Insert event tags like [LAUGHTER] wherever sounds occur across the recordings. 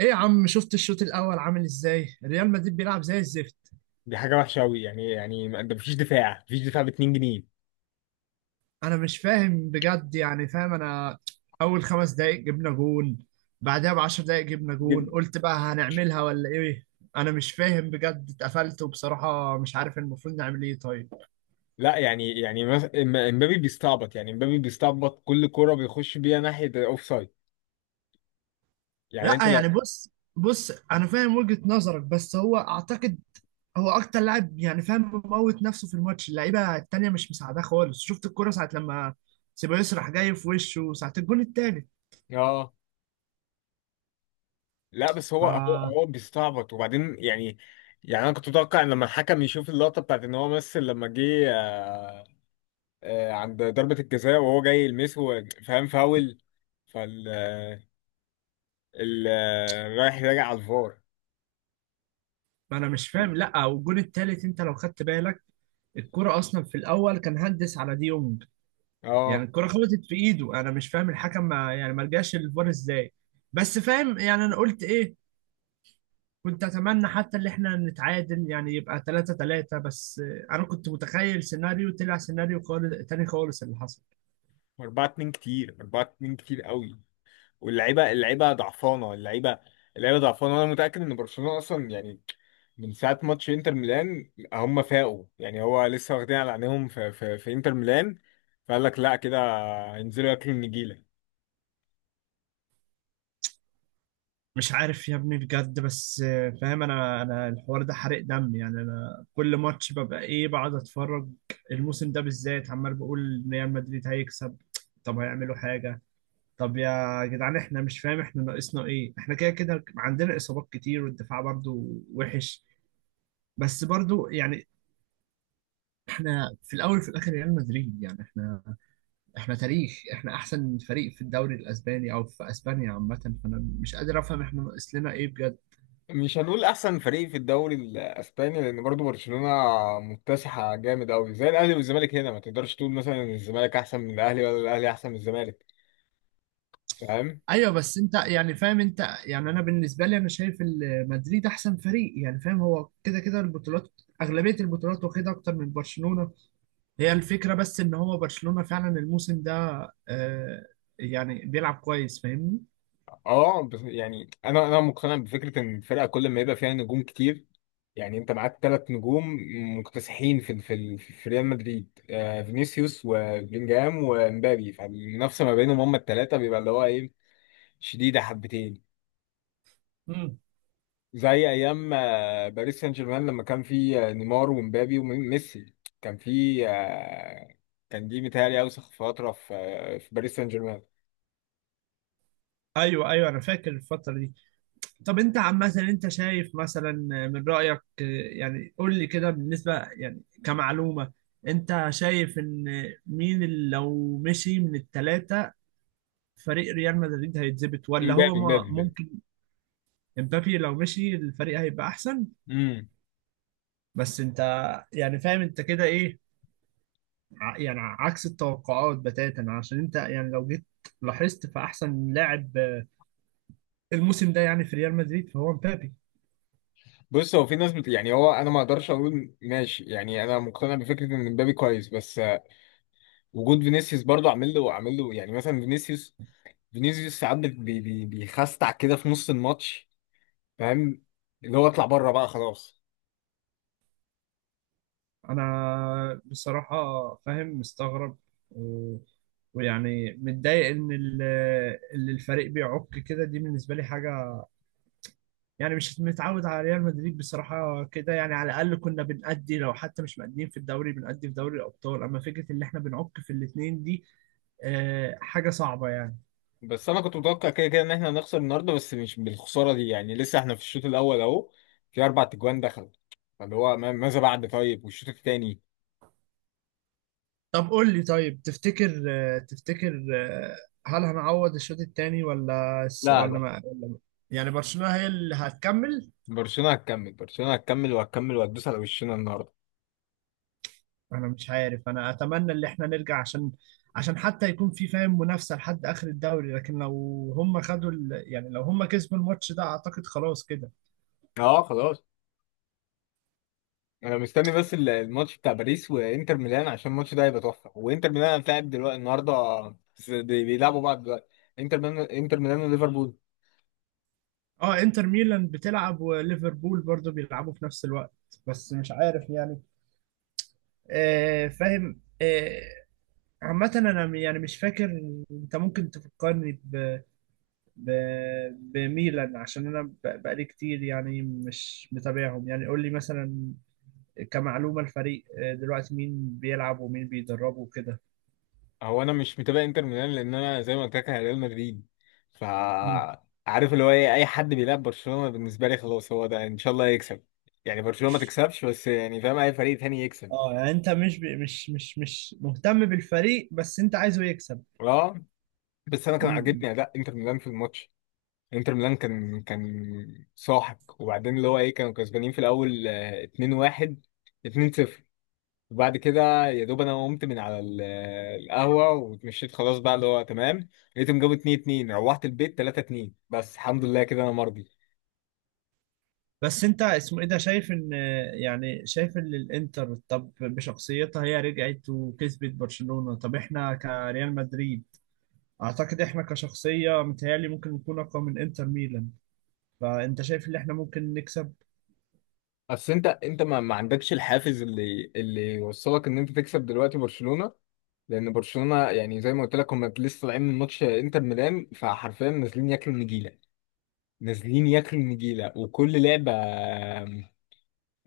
ايه يا عم، شفت الشوط الاول عامل ازاي؟ ريال مدريد بيلعب زي الزفت. دي حاجة وحشة أوي، يعني إيه؟ يعني ده مفيش دفاع، مفيش دفاع ب 2 جنيه. انا مش فاهم بجد، يعني فاهم انا. اول خمس دقايق جبنا جون، بعدها بعشر دقايق جبنا دي- جون، قلت بقى هنعملها ولا ايه؟ انا مش فاهم بجد، اتقفلت، وبصراحة مش عارف المفروض نعمل ايه. طيب لا، يعني امبابي بيستعبط. يعني امبابي بيستعبط كل كرة بيخش بيها ناحية الأوف سايد. يعني أنت لا يعني، لو... بص، بص انا فاهم وجهة نظرك، بس هو اعتقد، هو اكتر لاعب، يعني فاهم، مموت نفسه في الماتش، اللعيبة التانية مش مساعداه خالص. شفت الكرة ساعة لما سيبايوس راح جاي في وشه ساعة الجون التالت. اه. لا، بس هو بيستعبط، وبعدين يعني... يعني انا كنت متوقع ان لما الحكم يشوف اللقطه بتاعت ان هو مثل لما جه عند ضربه الجزاء وهو جاي يلمسه، فاهم، فاول. فال ال- آه، رايح راجع على الفار. ما انا مش فاهم، لا، والجون التالت انت لو خدت بالك، الكرة اصلا في الاول كان هندس على دي يونج، يعني اه. الكرة خبطت في ايده، انا مش فاهم الحكم ما يعني ما رجعش الفار ازاي. بس فاهم، يعني انا قلت ايه؟ كنت اتمنى حتى اللي احنا نتعادل، يعني يبقى 3-3 بس. انا كنت متخيل سيناريو، طلع سيناريو خالص تاني خالص اللي حصل. 4 2 كتير، 4 2 كتير قوي. واللعيبه اللعيبه ضعفانه، اللعيبه ضعفانه، وانا متاكد ان برشلونه اصلا يعني... من ساعه ماتش انتر ميلان هم فاقوا، يعني هو لسه واخدين على عينيهم في انتر ميلان. فقال لك لا، كده هينزلوا ياكلوا النجيله. مش عارف يا ابني بجد، بس فاهم انا الحوار ده حرق دم، يعني انا كل ماتش ببقى ايه، بقعد اتفرج. الموسم ده بالذات عمال بقول ريال مدريد هيكسب، طب هيعملوا حاجة؟ طب يا جدعان، احنا مش فاهم احنا ناقصنا ايه، احنا كده كده عندنا اصابات كتير والدفاع برضو وحش، بس برضو يعني احنا في الاول وفي الاخر ريال مدريد، يعني احنا تاريخ، احنا احسن فريق في الدوري الاسباني او في اسبانيا عامة، فانا مش قادر افهم احنا ناقص لنا ايه بجد. مش هنقول احسن فريق في الدوري الاسباني، لان برضو برشلونه مكتسحه جامد قوي. زي الاهلي والزمالك هنا، ما تقدرش تقول مثلا ان الزمالك احسن من الاهلي ولا الاهلي احسن من الزمالك، فاهم؟ ايوه بس انت يعني فاهم انت، يعني انا بالنسبه لي انا شايف مدريد احسن فريق، يعني فاهم، هو كده كده البطولات، اغلبيه البطولات واخدها اكتر من برشلونه. هي الفكره بس ان هو برشلونه فعلا الموسم ده، آه يعني بيلعب كويس، فاهمني. اه، بس يعني انا مقتنع بفكره ان الفرقه كل ما يبقى فيها نجوم كتير. يعني انت معاك ثلاث نجوم مكتسحين في ريال مدريد، فينيسيوس وبلينجهام ومبابي. فالمنافسه ما بينهم هم الثلاثه بيبقى اللي هو ايه، شديده حبتين. مم. زي ايام باريس سان جيرمان، لما كان في نيمار ومبابي وميسي. كان في آه، كان دي متهيألي اوسخ فتره في باريس سان جيرمان. ايوه ايوه انا فاكر الفتره دي. طب انت عامه انت شايف مثلا، من رايك، يعني قول لي كده بالنسبه، يعني كمعلومه، انت شايف ان مين اللي لو مشي من الثلاثه فريق ريال مدريد هيتظبط، ولا هو مبابي، مبابي، ممكن؟ امبابي لو مشي الفريق هيبقى احسن. مبابي. بس انت يعني فاهم انت كده ايه؟ يعني عكس التوقعات بتاتا، عشان انت يعني لو جيت لاحظت، فاحسن لاعب الموسم ده يعني في ريال مدريد فهو امبابي. بص، هو في ناس يعني انا ما اقدرش اقول ماشي. يعني انا مقتنع بفكره ان مبابي كويس، بس وجود فينيسيوس برضو عامل له. يعني مثلا فينيسيوس، فينيسيوس ساعات بيخستع كده في نص الماتش، فاهم؟ اللي هو اطلع بره بقى خلاص. انا بصراحة فاهم، مستغرب، و- ويعني متضايق ان اللي الفريق بيعك كده، دي بالنسبة لي حاجة، يعني مش متعود على ريال مدريد بصراحة كده، يعني على الأقل كنا بنأدي، لو حتى مش مأديين في الدوري بنأدي في دوري الأبطال، أما فكرة إن إحنا بنعك في الاتنين دي، حاجة صعبة يعني. بس انا كنت متوقع كده كده ان احنا هنخسر النهارده، بس مش بالخساره دي. يعني لسه احنا في الشوط الاول اهو، في اربع تجوان دخل، فاللي هو ماذا بعد؟ طيب، والشوط الثاني؟ طب قول لي، طيب تفتكر، هل هنعوض الشوط التاني، ولا لا ولا لا. ما يعني برشلونة هي اللي هتكمل؟ برشلونه هتكمل. برشلونه هتكمل وهتكمل وهتدوس على وشنا النهارده. أنا مش عارف، أنا أتمنى إن إحنا نرجع، عشان حتى يكون في فاهم منافسة لحد آخر الدوري، لكن لو هم خدوا يعني لو هم كسبوا الماتش ده أعتقد خلاص كده. اه، خلاص. انا مستني بس الماتش بتاع باريس وانتر ميلان، عشان الماتش ده هيبقى تحفه. وانتر ميلان هتلاعب دلوقتي النهارده، بس بيلعبوا بعض دلوقتي. انتر ميلان، انتر ميلان وليفربول. اه، انتر ميلان بتلعب وليفربول برضه بيلعبوا في نفس الوقت، بس مش عارف يعني، فاهم. عامة انا يعني مش فاكر. انت ممكن تفكرني ب... بميلان، عشان انا بقالي كتير يعني مش متابعهم. يعني قول لي مثلا كمعلومة، الفريق دلوقتي مين بيلعب ومين بيدربه وكده. هو انا مش متابع انتر ميلان، لان انا زي ما قلت لك انا ريال مدريد. ف مم. عارف اللي هو ايه، اي حد بيلعب برشلونه بالنسبه لي خلاص هو ده، ان شاء الله يكسب. يعني برشلونه ما تكسبش، بس يعني فاهم اي فريق تاني يكسب. اه، يعني انت مش ب... مش مش مش مهتم بالفريق، بس انت عايزه يكسب. اه، بس انا كان مم. عاجبني اداء انتر ميلان في الماتش. انتر ميلان كان ساحق، وبعدين اللي هو ايه كانوا كسبانين في الاول 2-1، 2-0. وبعد كده يا دوب انا قمت من على القهوه واتمشيت خلاص بقى اللي هو تمام. لقيتهم جابوا 2-2، روحت البيت 3-2. بس الحمد لله كده انا مرضي. بس انت اسمه ايه ده، شايف ان، يعني شايف ان الانتر، طب بشخصيتها هي رجعت وكسبت برشلونة، طب احنا كريال مدريد اعتقد احنا كشخصية متهيألي ممكن نكون اقوى من انتر ميلان، فانت شايف ان احنا ممكن نكسب؟ بس انت ما عندكش الحافز اللي يوصلك ان انت تكسب دلوقتي برشلونه. لان برشلونه يعني زي ما قلت لك هم لسه طالعين من ماتش انتر ميلان، فحرفيا نازلين ياكلوا النجيله. نازلين ياكلوا النجيله. وكل لعبه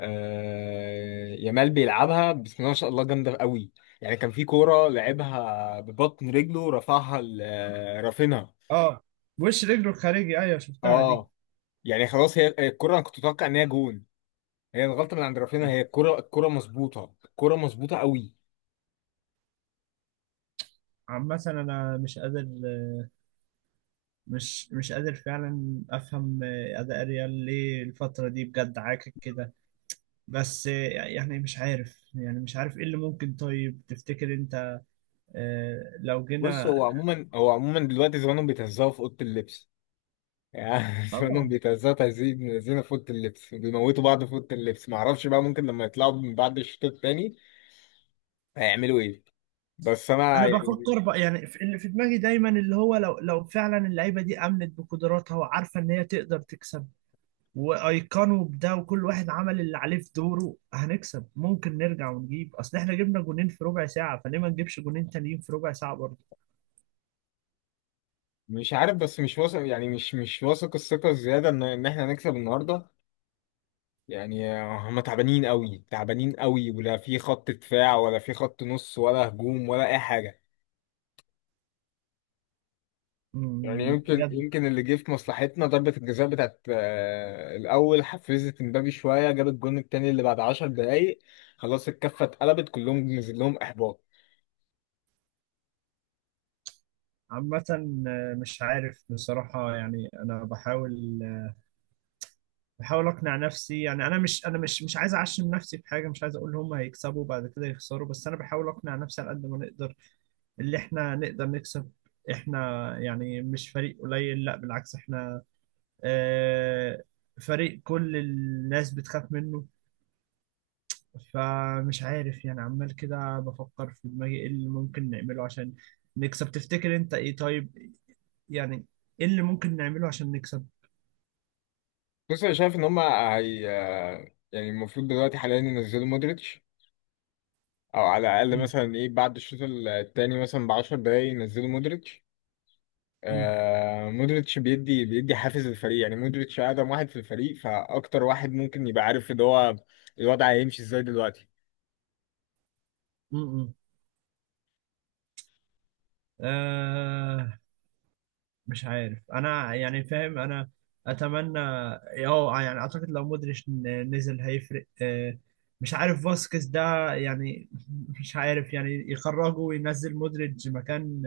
يامال بيلعبها بسم الله ما شاء الله، جامده قوي. يعني كان في كوره لعبها ببطن رجله، رفعها رافينها. اه، وش رجله الخارجي، ايوه شفتها دي. اه، يعني خلاص. هي الكوره، انا كنت اتوقع ان هي جون. هي الغلطه من عند رافينها. هي الكوره، الكوره مظبوطه، الكوره مظبوطه قوي. عامة انا مش قادر، مش مش قادر فعلا افهم اداء ريال ليه الفترة دي بجد عاكك كده، بس يعني مش عارف، يعني مش عارف ايه اللي ممكن، طيب تفتكر انت لو بص، جينا. هو عموما دلوقتي زمانهم بيتهزقوا في اوضه اللبس. يعني [LAUGHS] زمانهم اه، بيتهزقوا تهزيق من الذين في اوضه اللبس. بيموتوا بعض في اوضه اللبس. معرفش بقى، ممكن لما يطلعوا من بعد الشوط الثاني هيعملوا ايه. بس انا انا يعني بفكر بقى يعني اللي في دماغي دايما اللي هو، لو فعلا اللعيبه دي امنت بقدراتها وعارفه ان هي تقدر تكسب، وايقنوا بده، وكل واحد عمل اللي عليه في دوره، هنكسب. ممكن نرجع ونجيب، اصل احنا جبنا جونين في ربع ساعه، فليه ما نجيبش جونين تانيين في ربع ساعه برضه؟ مش عارف، بس مش واثق. يعني مش واثق الثقة الزيادة ان احنا هنكسب النهاردة. يعني هم تعبانين قوي، تعبانين قوي. ولا في خط دفاع ولا في خط نص ولا هجوم ولا اي حاجة. يعني يمكن بجد. يمكن اللي جه في مصلحتنا ضربة الجزاء بتاعت الأول حفزت مبابي شوية، جاب الجون التاني اللي بعد 10 دقايق. خلاص الكفة اتقلبت كلهم، نزل لهم إحباط. عامه مش عارف بصراحه، يعني انا بحاول، بحاول اقنع نفسي، يعني انا مش عايز اعشم نفسي في حاجه، مش عايز اقول هم هيكسبوا بعد كده يخسروا، بس انا بحاول اقنع نفسي على قد ما نقدر اللي احنا نقدر نكسب. احنا يعني مش فريق قليل، لا بالعكس، احنا آه فريق كل الناس بتخاف منه، فمش عارف يعني، عمال كده بفكر في دماغي ايه اللي ممكن نعمله عشان نكسب. تفتكر انت ايه طيب؟ يعني ايه اللي ممكن نعمله عشان نكسب؟ بص، أنا شايف إن هم هي آه، يعني المفروض دلوقتي حاليا ينزلوا مودريتش. او على الاقل م- مثلا ايه، بعد الشوط التاني مثلا ب 10 دقايق ينزلوا مودريتش. م- مودريتش بيدي حافز للفريق. يعني مودريتش اقدم واحد في الفريق، فاكتر واحد ممكن يبقى عارف ان هو الوضع هيمشي ازاي دلوقتي. م- م. آه، مش عارف انا، يعني فاهم انا، اتمنى، اه يعني اعتقد لو مودريتش نزل هيفرق. مش عارف فاسكيز ده يعني، [LAUGHS] مش عارف، يعني يخرجه وينزل مودريتش مكان،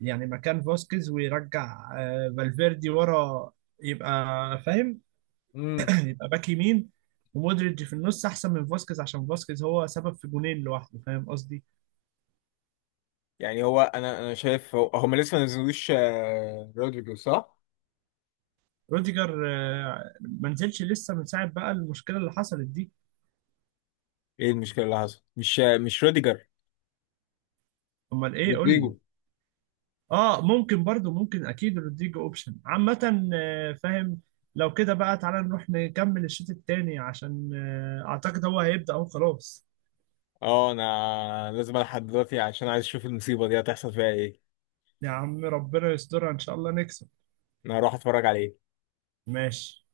يعني مكان فاسكيز، ويرجع فالفيردي ورا، يبقى فاهم، امم [CLEARS THROAT] يبقى باك يمين، ومودريتش في النص احسن من فاسكيز، عشان فاسكيز هو سبب في جونين لوحده، فاهم قصدي. يعني هو انا شايف هما لسه ما نزلوش رودريجو، صح؟ روديجر ما نزلش لسه من ساعه بقى المشكله اللي حصلت دي. ايه المشكله اللي حصلت؟ مش روديجر، امال ايه؟ قول لي. رودريجو. اه ممكن برضو، ممكن اكيد رودريجو اوبشن. عامة فاهم. لو كده بقى تعالى نروح نكمل الشوط التاني، عشان اعتقد هو هيبدأ اهو خلاص. اه، انا لازم الحق دلوقتي عشان عايز اشوف المصيبه دي هتحصل فيها ايه. يا عم ربنا يسترها ان شاء الله نكسب. انا هروح اتفرج عليه. ماشي.